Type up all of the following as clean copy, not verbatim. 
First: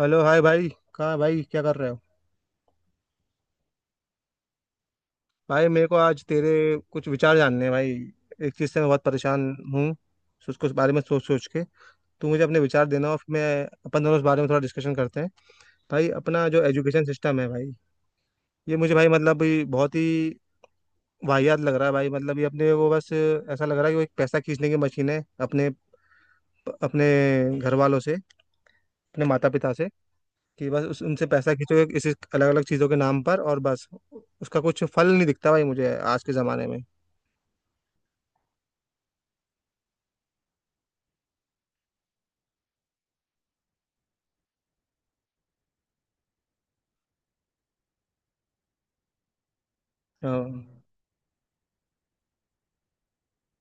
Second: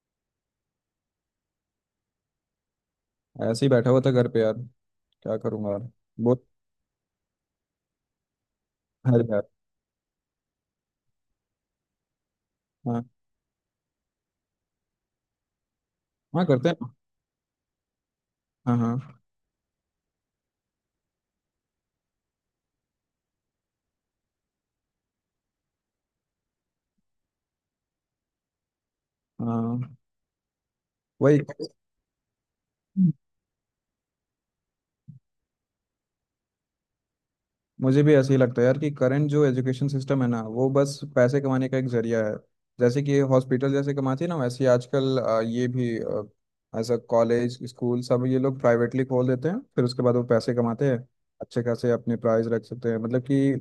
Hello, hi भाई। कहाँ है भाई, क्या कर रहे हो। ऐसे ही बैठा हुआ था घर पे यार। क्या भाई, करूंगा यार। मेरे को आज बहुत तेरे कुछ विचार जानने हैं भाई। एक चीज़ से मैं बहुत है यार। परेशान हूँ। सोच कुछ बारे में, सोच सोच के। तू मुझे अपने विचार हाँ देना और फिर मैं अपन दोनों इस बारे में थोड़ा डिस्कशन करते हैं। भाई, हाँ अपना जो करते हैं। एजुकेशन सिस्टम है भाई, हाँ ये मुझे भाई, हाँ। मतलब ये बहुत ही वाहियात लग रहा है भाई। मतलब ये अपने वो, बस ऐसा लग रहा है कि वो एक पैसा खींचने की मशीन है, अपने अपने घर वालों से, अपने माता पिता से। हाँ कि बस उस उनसे वही। पैसा खींचोगे किसी अलग अलग चीज़ों के नाम पर, और बस उसका कुछ फल नहीं दिखता भाई मुझे आज के ज़माने में। मुझे भी ऐसे ही लगता है यार कि करंट जो एजुकेशन सिस्टम है ना वो बस पैसे कमाने का एक जरिया है। जैसे कि हॉस्पिटल जैसे कमाती है ना वैसे ही आजकल ये भी एज अ कॉलेज स्कूल सब ये लोग प्राइवेटली खोल देते हैं फिर उसके बाद वो पैसे हाँ कमाते हैं। अच्छे खासे अपने प्राइस रख सकते हैं। मतलब कि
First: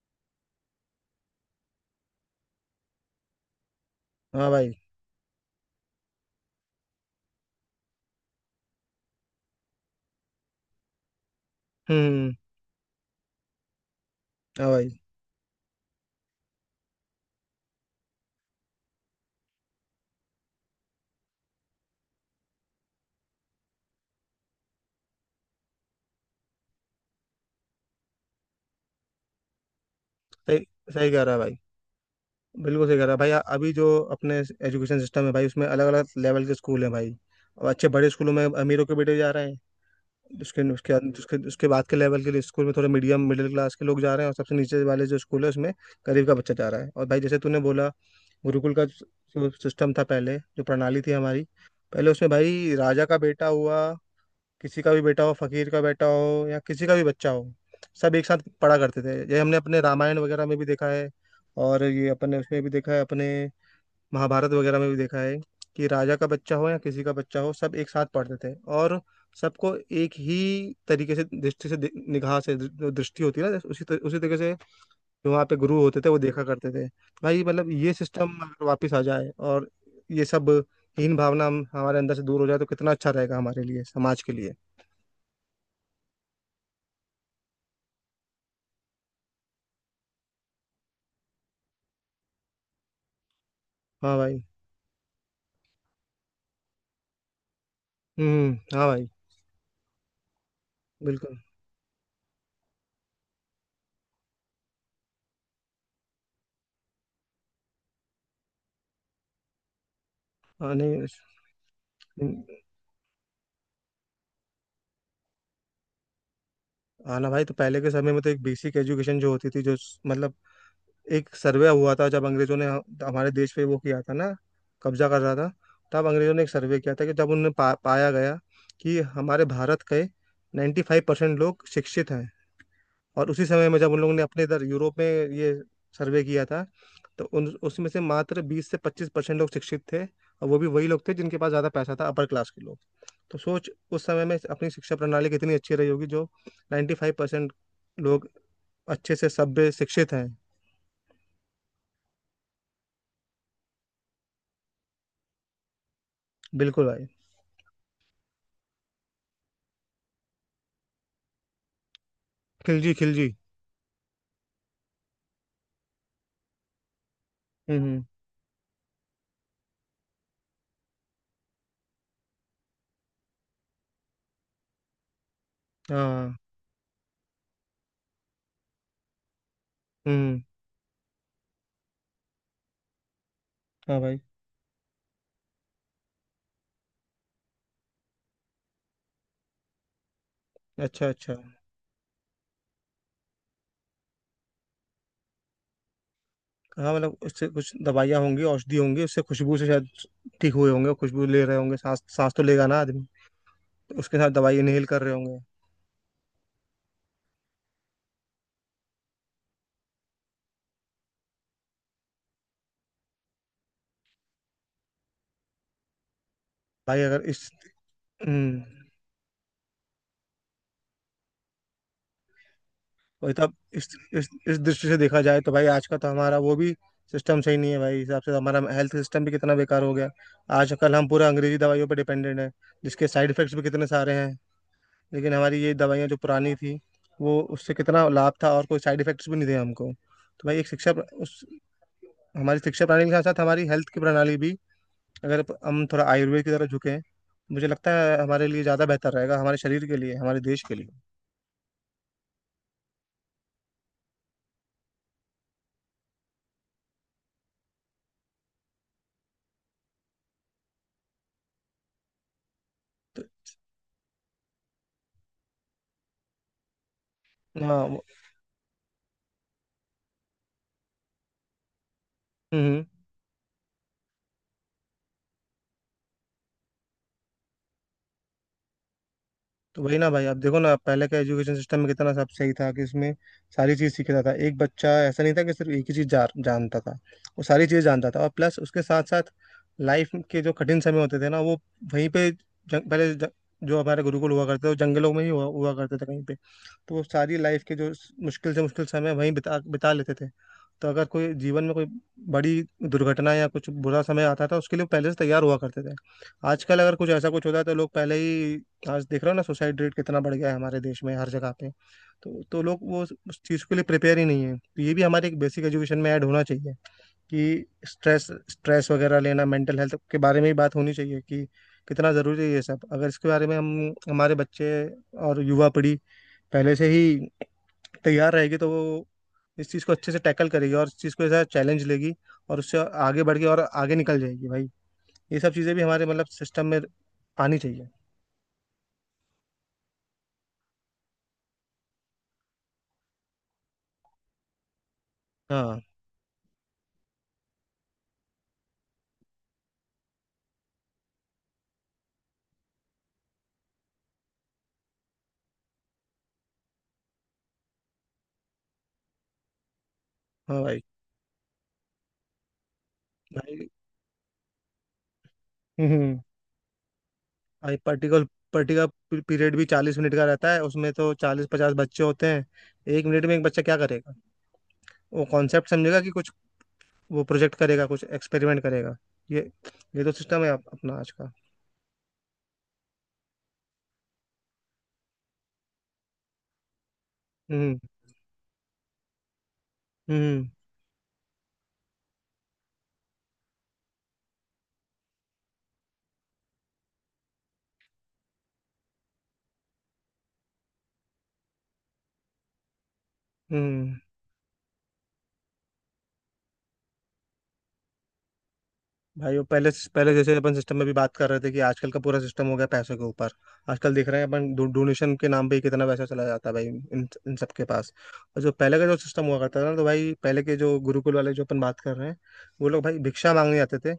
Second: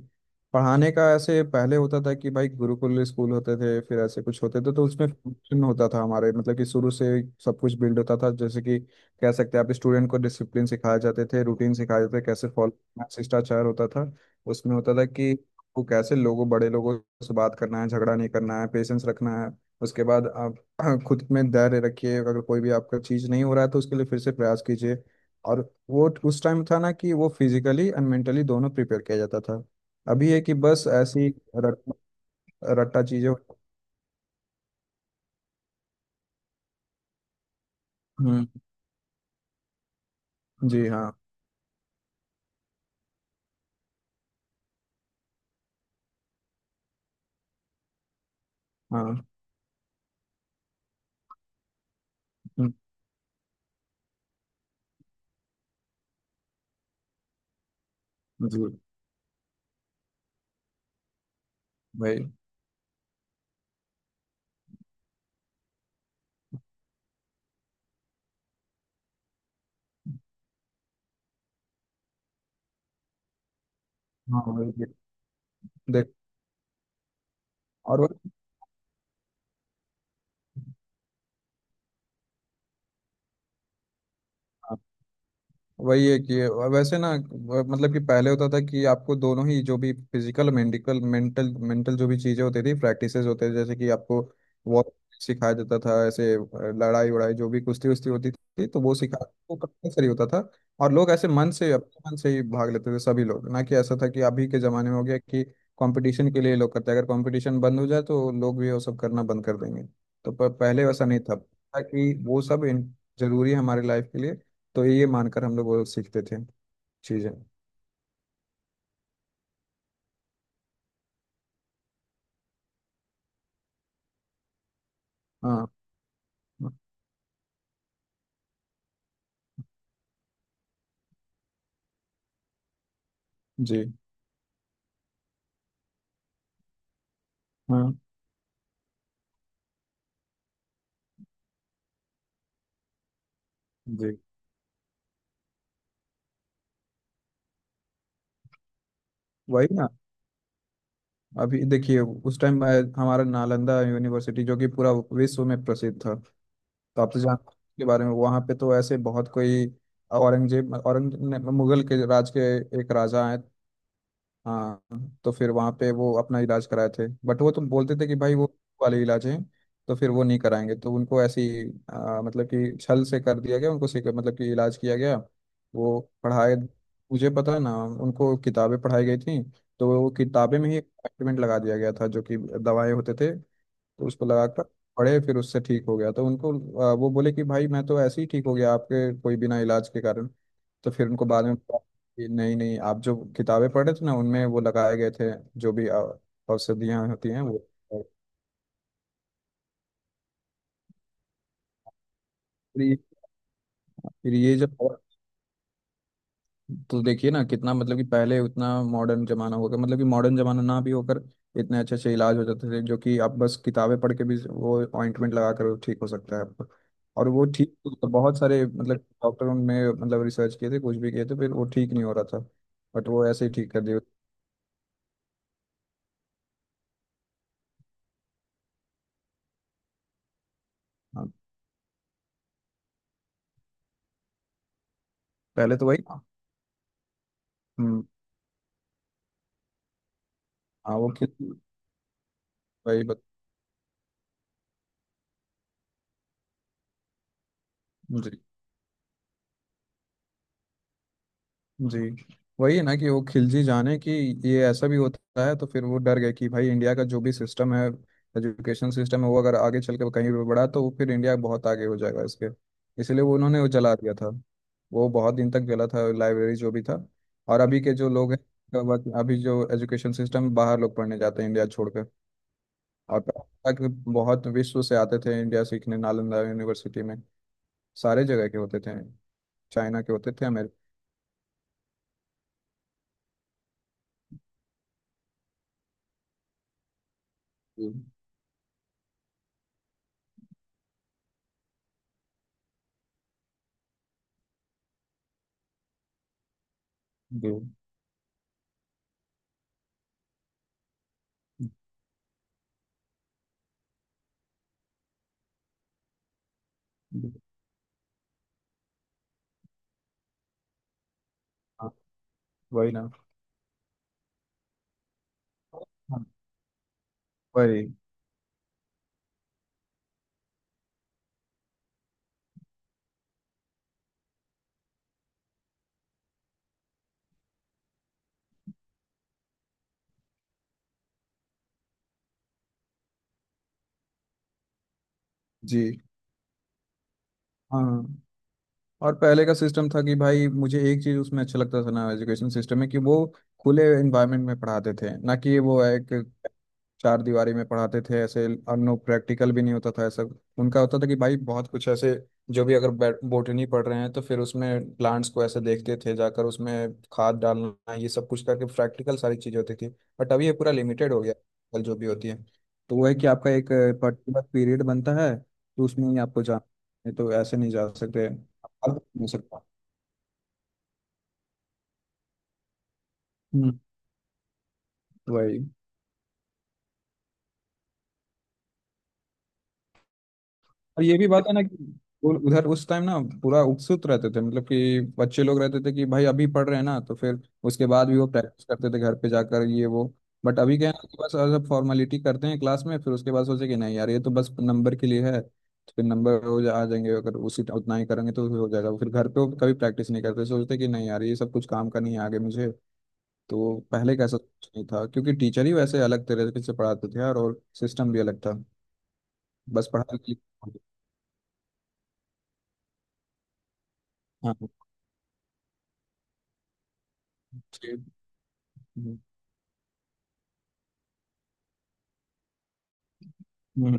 पढ़ाने का ऐसे पहले होता था कि भाई गुरुकुल स्कूल होते थे फिर ऐसे कुछ हाँ होते थे, भाई। तो उसमें फंक्शन होता था हमारे। मतलब कि शुरू से सब कुछ बिल्ड होता था। जैसे कि कह सकते हैं आप स्टूडेंट को डिसिप्लिन सिखाए जाते थे, रूटीन सिखाए जाते थे, हम्म, कैसे फॉलो शिष्टाचार होता था हाँ उसमें होता भाई। था कि वो कैसे लोगों बड़े लोगों से बात करना है, झगड़ा नहीं करना है, पेशेंस रखना है। उसके बाद आप खुद में धैर्य रखिए, अगर कोई भी आपका चीज़ नहीं हो रहा है तो उसके लिए फिर से प्रयास कीजिए। और वो उस टाइम था ना कि वो फिजिकली एंड मेंटली दोनों प्रिपेयर किया जाता था। अभी है कि सही, बस सही कह ऐसी रहा है भाई। रट, बिल्कुल सही रट्टा कह रहा है चीज़ें। भाई। अभी जो अपने एजुकेशन सिस्टम है भाई, उसमें अलग अलग लेवल के स्कूल हैं भाई। और अच्छे बड़े स्कूलों में हम्म। अमीरों के बेटे जा रहे हैं। जी हाँ। उसके उसके बाद के लेवल के लिए स्कूल में थोड़े मीडियम मिडिल क्लास के लोग जा रहे हैं, और सबसे नीचे वाले जो स्कूल है उसमें गरीब का बच्चा जा रहा है। और भाई, जैसे तूने बोला, गुरुकुल का हाँ। जो सिस्टम था, पहले जो प्रणाली थी हमारी, पहले उसमें हम्म। भाई राजा का बेटा हुआ, किसी का भी बेटा हो, फकीर का बेटा हो या किसी का भी बच्चा हो, सब एक साथ जी पढ़ा करते थे। ये हमने अपने रामायण वगैरह में भी देखा है, और ये भाई। अपने उसमें भी देखा है, अपने महाभारत वगैरह में भी देखा है। कि राजा का बच्चा हो या किसी का बच्चा हो, सब एक साथ पढ़ते थे, और सबको एक ही तरीके से, दृष्टि से, निगाह से, जो दृष्टि होती है ना, उसी तरीके हाँ से वही। जो वहाँ पे गुरु होते देख। थे वो देखा करते थे। भाई मतलब ये और वो- सिस्टम अगर वापस आ जाए, और ये सब हीन भावना हम हमारे अंदर से दूर हो जाए, तो कितना अच्छा रहेगा हमारे लिए, समाज के लिए। हाँ। वही है कि वैसे ना मतलब कि पहले होता था कि आपको दोनों ही जो भी फिजिकल मेडिकल मेंटल मेंटल जो भी चीज़ें होती थी प्रैक्टिसेस होते थे, जैसे कि हाँ आपको भाई। वॉर सिखाया जाता था। ऐसे लड़ाई वड़ाई जो भी कुश्ती उश्ती होती हम्म, थी तो हाँ वो भाई। सिखा वो कंपल्सरी होता था। और लोग ऐसे बिल्कुल। मन से, अपने मन से ही भाग लेते थे सभी लोग, ना कि ऐसा था कि अभी के ज़माने में हो गया कि कंपटीशन के लिए लोग करते हैं। अगर कंपटीशन बंद हो जाए तो लोग भी वो सब करना बंद कर देंगे। तो पर हाँ, पहले नहीं। वैसा नहीं था कि वो सब जरूरी है हमारे लाइफ के लिए, तो ये मानकर हम लोग वो सीखते थे हाँ ना चीजें। भाई, तो पहले के समय में तो एक बेसिक एजुकेशन जो होती थी, जो मतलब एक सर्वे हुआ था जब अंग्रेजों ने हमारे देश पे वो किया था ना, कब्जा कर रहा था, हाँ। तब अंग्रेजों ने एक सर्वे किया था कि जब उन्हें पाया गया कि हमारे भारत के 95% परसेंट लोग शिक्षित हैं। और उसी समय में जी जब उन लोगों ने अपने इधर यूरोप में ये सर्वे किया था, तो उन उसमें हाँ। से मात्र 20 से 25% लोग शिक्षित थे, और वो भी वही लोग थे जिनके पास ज़्यादा पैसा था, अपर क्लास के लोग। तो सोच, उस जी समय में अपनी शिक्षा प्रणाली कितनी अच्छी रही होगी जो 95% फाइव परसेंट लोग अच्छे से वही सभ्य ना। शिक्षित हैं। अभी देखिए उस टाइम हमारा नालंदा यूनिवर्सिटी जो कि पूरा विश्व में प्रसिद्ध था। तो बिल्कुल भाई। आप तो जानते हैं इसके बारे में। वहाँ पे तो ऐसे बहुत कोई औरंगजेब मुगल के राज के एक खिलजी, राजा खिलजी। हैं। हाँ तो फिर वहाँ पे वो अपना इलाज कराए थे, बट वो तुम हम्म बोलते हम्म, थे कि भाई वो वाले इलाज हैं तो फिर वो नहीं कराएंगे, तो उनको ऐसी मतलब कि छल से कर दिया गया उनको, मतलब कि इलाज किया गया। वो हाँ। पढ़ाए, मुझे पता है ना, उनको किताबें पढ़ाई गई थी तो वो हम्म, किताबें में ही एक्सपेरिमेंट लगा दिया गया था जो कि दवाएं होते थे। हाँ तो भाई। उसको लगाकर पड़े फिर उससे ठीक हो गया, तो उनको वो बोले कि भाई मैं तो ऐसे ही ठीक हो गया आपके कोई बिना इलाज के कारण। तो अच्छा फिर उनको अच्छा। बाद में पता कि नहीं नहीं, आप जो किताबें पढ़े थे ना उनमें वो लगाए गए थे जो भी हाँ, औषधियाँ मतलब होती हैं उससे वो। कुछ और दवाइयाँ होंगी, औषधि होंगी, उससे खुशबू से शायद ठीक हुए होंगे, खुशबू ले रहे होंगे, सांस सांस तो लेगा ना फिर ये आदमी, तो उसके साथ फिर ये दवाई जो इनहेल कर रहे होंगे। तो देखिए ना कितना मतलब कि पहले उतना मॉडर्न जमाना होगा, मतलब कि मॉडर्न जमाना ना भी होकर इतने अच्छे अच्छे इलाज हो जाते थे जो कि आप बस किताबें पढ़ के भी वो ऑइंटमेंट लगा कर ठीक हो सकता है आपको, भाई अगर और वो इस, ठीक। तो बहुत हम्म, सारे मतलब डॉक्टरों ने मतलब रिसर्च किए थे कुछ भी किए थे फिर वो ठीक नहीं हो रहा था, बट वो वही ऐसे ही तब ठीक कर इस, दिया। इस दृष्टि से देखा जाए तो भाई आज का तो हमारा वो भी सिस्टम सही नहीं है भाई, हिसाब से हमारा हेल्थ सिस्टम भी कितना बेकार हो गया। आज कल हम हाँ। पूरा अंग्रेजी दवाइयों पर डिपेंडेंट है, जिसके साइड इफेक्ट्स भी कितने सारे हैं। लेकिन हमारी ये पहले तो वही। दवाइयाँ जो पुरानी थी, वो उससे हम्म। कितना लाभ था, और कोई साइड इफेक्ट्स भी नहीं थे। हमको तो भाई एक शिक्षा हाँ प्र- वो उस खिल- हमारी शिक्षा वही। प्रणाली के साथ साथ हमारी हेल्थ की प्रणाली भी, अगर हम थोड़ा आयुर्वेद की तरफ झुकें, मुझे लगता है बत, हमारे लिए ज़्यादा बेहतर रहेगा, हमारे शरीर के लिए, हमारे देश के लिए। जी। वही है ना कि वो खिलजी जाने कि ये ऐसा भी होता है, तो फिर वो डर गए कि भाई इंडिया का जो भी सिस्टम है एजुकेशन सिस्टम है वो अगर आगे चल के कहीं भी बढ़ा तो वो फिर इंडिया बहुत आगे हो जाएगा इसके। इसलिए तो वो उन्होंने वो जला दिया था। वो बहुत दिन तक जला था लाइब्रेरी जो भी था। और अभी हाँ, के जो लोग हैं अभी जो एजुकेशन सिस्टम बाहर लोग पढ़ने जाते हैं इंडिया छोड़कर। हम्म हम्म। और तक बहुत विश्व से आते थे इंडिया सीखने नालंदा यूनिवर्सिटी में। सारे जगह के होते थे, तो वही चाइना ना के भाई, होते आप थे, देखो ना, अमेरिका पहले का एजुकेशन सिस्टम में कितना सब सही था कि उसमें सारी चीज़ सीखता था एक बच्चा। ऐसा नहीं था कि सिर्फ एक ही चीज़ जानता था। वो सारी चीज़ के। जानता था, और प्लस उसके साथ साथ लाइफ के जो कठिन समय होते थे ना, वो वहीं पे जो हमारे गुरुकुल हुआ करते थे वो जंगलों में ही हुआ करते थे कहीं पे। तो वो सारी जी। लाइफ के जो मुश्किल से मुश्किल समय वहीं बिता बिता लेते थे। तो अगर कोई जीवन में कोई बड़ी दुर्घटना या कुछ बुरा समय आता था, उसके लिए वो पहले से तैयार हुआ करते थे। आजकल अगर कुछ ऐसा जी। कुछ होता है, तो लोग पहले ही, आज देख रहे हो ना, सुसाइड रेट कितना बढ़ गया है हमारे देश में हर जगह पे। तो लोग वही वो ना। उस चीज़ के लिए प्रिपेयर ही नहीं है। तो ये भी हमारे एक बेसिक एजुकेशन में ऐड हाँ होना चाहिए कि वही। स्ट्रेस, स्ट्रेस वगैरह लेना, मेंटल हेल्थ के बारे में ही बात होनी चाहिए, कि कितना ज़रूरी है ये सब। अगर इसके बारे में हम, हमारे बच्चे और युवा पीढ़ी पहले से ही तैयार रहेगी, तो वो इस चीज़ को अच्छे से टैकल करेगी, और इस चीज़ को ऐसा चैलेंज लेगी, और उससे आगे बढ़ के और आगे निकल जाएगी भाई। ये सब चीज़ें जी भी हमारे मतलब सिस्टम में आनी चाहिए। हाँ। और पहले का सिस्टम था कि भाई, मुझे एक चीज उसमें अच्छा लगता था ना एजुकेशन सिस्टम में कि वो खुले एनवायरनमेंट में पढ़ाते थे, ना कि हाँ वो एक चार दीवारी में पढ़ाते थे ऐसे। अनु प्रैक्टिकल भी नहीं होता था ऐसा। उनका होता था कि भाई बहुत कुछ ऐसे जो भी, अगर बोटनी पढ़ रहे हैं तो फिर उसमें प्लांट्स को ऐसे देखते थे जाकर उसमें खाद डालना ये सब कुछ करके, प्रैक्टिकल सारी चीज़ होती थी। बट अभी ये हाँ पूरा भाई। लिमिटेड हो गया। कल जो भी होती है तो वो है कि आपका भाई, एक पर्टिकुलर पीरियड बनता है तो उसमें ही हम्म। आपको जाना है, तो ऐसे नहीं भाई, जा पर्टिकुलर सकते अब पर्टिकुलर नहीं पीरियड भी सकता। 40 मिनट का रहता है, उसमें तो 40 50 बच्चे होते हैं। एक मिनट में एक बच्चा क्या हम्म। करेगा? वो वही। कॉन्सेप्ट समझेगा कि कुछ, वो प्रोजेक्ट करेगा, कुछ एक्सपेरिमेंट करेगा? ये ये तो सिस्टम है अपना और आज ये भी का। बात है ना कि उधर उस टाइम ना पूरा उत्सुक रहते थे, मतलब कि बच्चे लोग रहते थे कि भाई अभी पढ़ रहे हैं ना तो फिर हम्म उसके बाद भी वो प्रैक्टिस करते थे घर पे जाकर ये वो। हम्म। बट अभी क्या है ना कि बस सब फॉर्मेलिटी करते हैं क्लास में, फिर उसके बाद सोचे कि नहीं यार ये तो बस नंबर के लिए है, तो फिर नंबर हो जा आ जाएंगे अगर उसी उतना ही करेंगे तो हो जाएगा, फिर घर पे वो कभी प्रैक्टिस नहीं करते, सोचते कि नहीं यार ये सब कुछ काम का नहीं है आगे मुझे। तो हम्म पहले कैसा कुछ नहीं था क्योंकि टीचर ही वैसे अलग तरीके से पढ़ाते थे यार, और सिस्टम भी अलग था। भाई, वो पहले, बस पहले पढ़ाई के जैसे अपन सिस्टम लिए- में भी बात कर रहे थे कि आजकल का पूरा सिस्टम हो गया पैसों के ऊपर। आजकल देख रहे हैं अपन हाँ। डोनेशन के नाम पे ही कितना पैसा चला जाता है भाई इन इन सबके पास। और जो पहले का जो हम्म। सिस्टम हुआ करता था ना, तो भाई पहले के जो गुरुकुल वाले जो अपन बात कर रहे हैं, वो लोग भाई भिक्षा मांगने आते थे, हम्म।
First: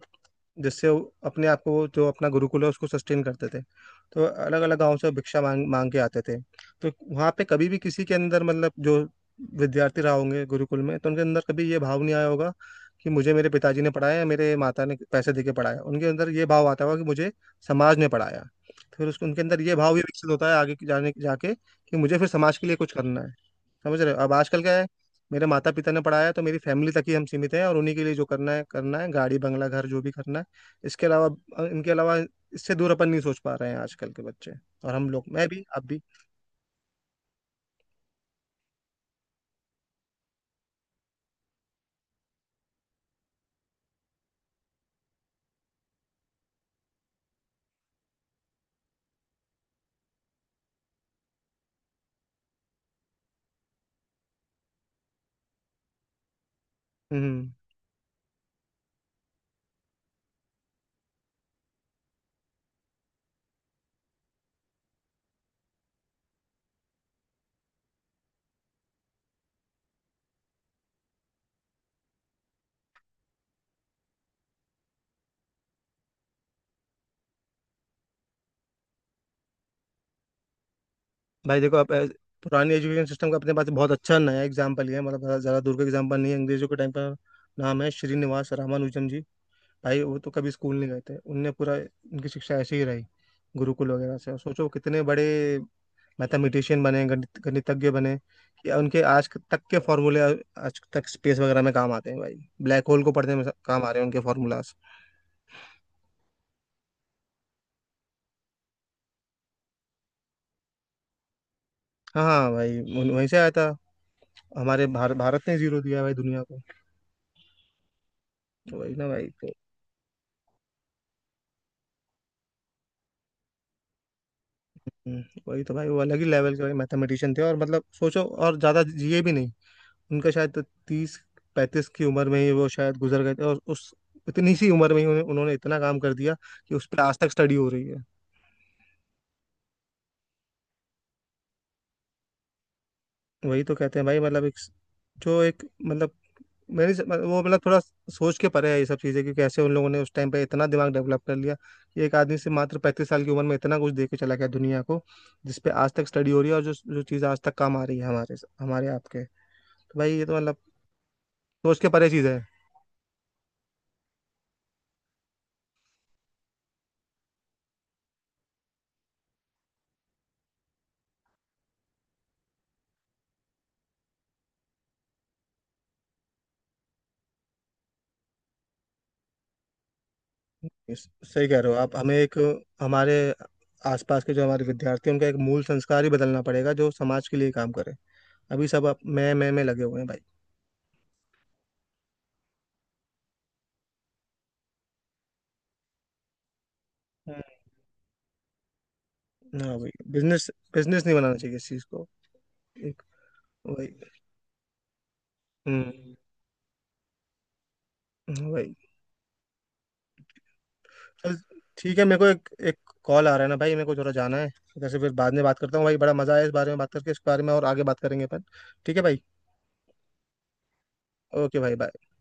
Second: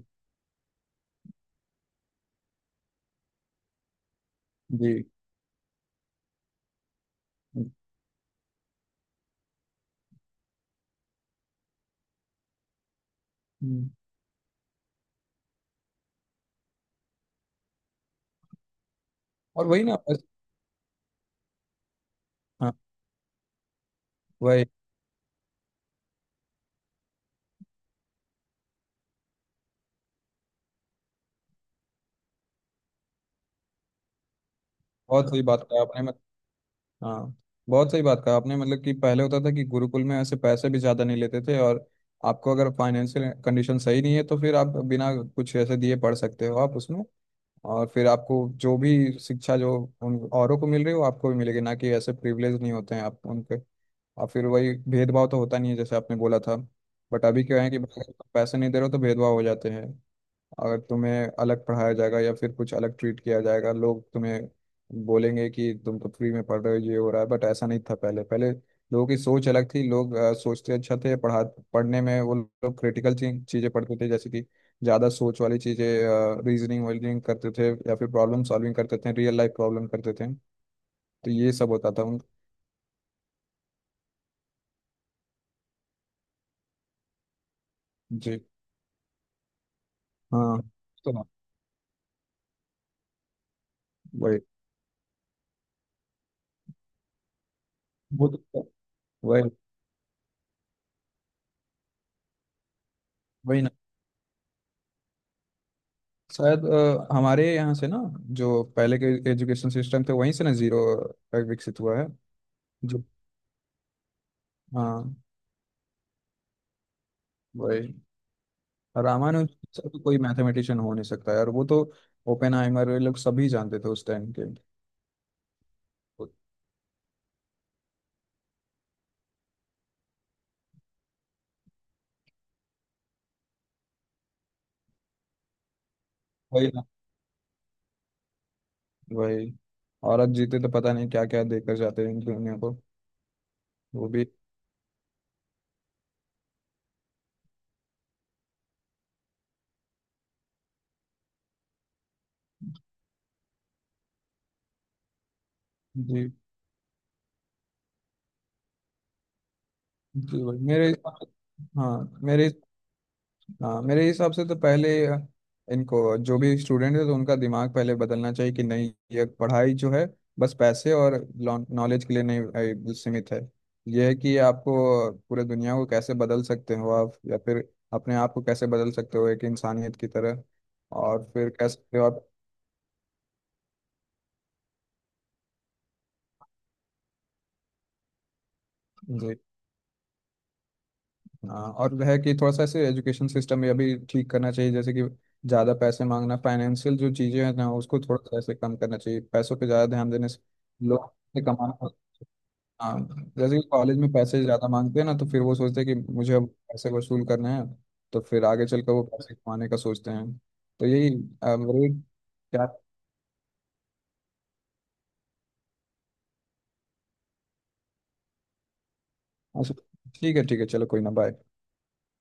जिससे वो अपने आप को, वो जो अपना गुरुकुल है उसको सस्टेन करते थे। तो अलग अलग जी। गांव से भिक्षा मांग मांग के आते थे। तो वहाँ पे कभी हम्म। भी किसी के अंदर, मतलब जो विद्यार्थी रहा होंगे गुरुकुल में, तो उनके अंदर कभी ये भाव नहीं आया होगा कि मुझे मेरे पिताजी ने हम्म। पढ़ाया, या मेरे माता ने पैसे दे के पढ़ाया। उनके अंदर ये भाव आता होगा कि मुझे समाज ने पढ़ाया। तो फिर उसको उनके अंदर और ये वही भाव ना भी बस। विकसित होता है आगे जाने जाके कि मुझे फिर समाज के हाँ लिए कुछ करना है। समझ रहे हो? अब आजकल वही। क्या है, मेरे माता पिता ने पढ़ाया, तो मेरी फैमिली तक ही हम सीमित हैं, और उन्हीं के लिए जो करना है करना है, गाड़ी बंगला घर जो भी करना है। इसके अलावा इनके अलावा, इससे दूर अपन नहीं सोच पा रहे हैं, आजकल के बच्चे और हम लोग, बहुत सही मैं बात भी कहा आप भी। आपने मत हाँ बहुत सही बात कहा आपने। मतलब कि पहले होता था कि गुरुकुल में ऐसे पैसे भी ज़्यादा नहीं लेते थे। और आपको अगर फाइनेंशियल कंडीशन सही नहीं है तो फिर आप बिना कुछ ऐसे दिए पढ़ सकते हो आप उसमें। और फिर आपको जो भी शिक्षा जो उन औरों को मिल रही है वो आपको भी मिलेगी, ना कि ऐसे प्रिविलेज नहीं होते हैं आप उनके। और फिर वही भेदभाव तो होता नहीं है, जैसे आपने बोला था। बट अभी हम्म। क्या है कि पैसे नहीं दे रहे हो तो भेदभाव हो जाते हैं। अगर तुम्हें अलग पढ़ाया जाएगा या फिर कुछ अलग ट्रीट किया जाएगा, लोग तुम्हें बोलेंगे कि तुम तो फ्री में पढ़ रहे हो, ये हो रहा है। बट ऐसा नहीं था पहले। पहले लोगों की सोच अलग थी। लोग सोचते अच्छा थे। पढ़ा पढ़ने में वो लोग क्रिटिकल चीज़ें पढ़ते थे, जैसे कि ज़्यादा सोच वाली चीज़ें, रीजनिंग वीजनिंग करते थे, या फिर प्रॉब्लम सॉल्विंग करते थे, रियल लाइफ प्रॉब्लम करते थे। तो ये भाई सब देखो होता आप, था उन। पुरानी एजुकेशन सिस्टम का अपने पास बहुत अच्छा नया एग्जाम्पल है, मतलब ज़्यादा, ज़्यादा दूर का एग्जाम्पल नहीं है, अंग्रेजों के टाइम का। नाम है जी। श्रीनिवास रामानुजन जी। भाई वो तो कभी हाँ। स्कूल नहीं गए तो थे, उनने पूरा उनकी शिक्षा ऐसे ही रही गुरुकुल वगैरह से। वही। और सोचो कितने बड़े मैथमेटिशियन बने, गणित गणितज्ञ बने। वो तो। या उनके आज वही। तक के फॉर्मूले आज तक स्पेस वगैरह में काम आते हैं भाई। ब्लैक होल को पढ़ने में वही। काम आ रहे हैं उनके फॉर्मूलाज। शायद हमारे यहाँ से ना जो पहले के एजुकेशन सिस्टम थे वहीं से ना जीरो विकसित हुआ है। हाँ हाँ भाई, जो वहीं से आया था। हमारे हाँ भारत ने जीरो दिया है भाई दुनिया को। वही। तो वही ना भाई, तो रामानुज से तो कोई मैथमेटिशियन हो नहीं सकता है। और वो तो ओपेनहाइमर ये लोग सभी जानते थे उस टाइम के। वही तो भाई, वो अलग ही लेवल के भाई मैथमेटिशियन थे। और मतलब सोचो, और ज्यादा जिए भी नहीं। उनका शायद तो 30 35 की उम्र में ही वो शायद गुजर गए थे। और उस इतनी सी उम्र में ही उन्होंने इतना काम कर दिया वही कि ना। उस पर आज तक स्टडी हो रही है। वही। औरत जीते तो पता नहीं क्या क्या देकर जाते हैं दुनिया को। वही तो कहते हैं वो भाई, भी। मतलब एक, जो एक, मतलब मतलब वो, मतलब थोड़ा सोच के परे है ये सब चीज़ें कि कैसे उन लोगों ने उस टाइम पे इतना दिमाग डेवलप कर लिया कि एक आदमी से मात्र 35 साल की उम्र में इतना कुछ दे के चला गया दुनिया को, जिस पे आज तक स्टडी जी। हो रही है, और जो जो चीज़ आज तक काम आ रही है हमारे हमारे आपके। तो भाई ये तो जी। मतलब वही मेरे। सोच के हाँ परे चीज़ है। मेरे हाँ मेरे हिसाब से तो पहले इनको जो भी स्टूडेंट है तो उनका दिमाग पहले बदलना चाहिए कि नहीं ये पढ़ाई जो है बस पैसे और नॉलेज के लिए नहीं सीमित है। यह है कि आपको पूरे दुनिया को कैसे बदल सकते हो आप, या फिर अपने आप को कैसे बदल सकते हो एक इंसानियत की तरह। और सही फिर कह रहे हो आप। कैसे हमें आप एक, हमारे आसपास के जो हमारे विद्यार्थी हैं उनका एक मूल संस्कार ही बदलना पड़ेगा जो समाज के लिए काम करे। अभी सब अप- मैं जी मैं मैं लगे हुए हैं भाई। हाँ। और है कि थोड़ा सा ऐसे एजुकेशन सिस्टम ये भी ठीक करना चाहिए, जैसे कि ज़्यादा पैसे मांगना फाइनेंशियल जो हम्म, चीज़ें हैं ना उसको थोड़ा सा ऐसे कम करना चाहिए, पैसों पे हाँ ज़्यादा भाई, ध्यान देने से बिजनेस बिजनेस लोग नहीं बनाना से चाहिए इस चीज़ कमाना। को। हाँ। एक जैसे कि वही। कॉलेज में पैसे ज़्यादा मांगते हैं ना तो फिर वो सोचते हैं कि हम्म, मुझे अब पैसे वसूल करने हैं। तो फिर हाँ आगे भाई। चलकर वो पैसे कमाने का सोचते हैं। तो यही चल, ठीक रेट। है, मेरे को एक क्या? एक कॉल आ रहा है ना भाई, मेरे को थोड़ा जाना है। इधर से फिर बाद में बात करता हूँ भाई। बड़ा मजा आया इस बारे में बात करके, इस बारे में और आगे बात करेंगे अपन। ठीक है भाई। अच्छा, ठीक है ठीक है। चलो कोई ना, बाय। ओके भाई, बाय।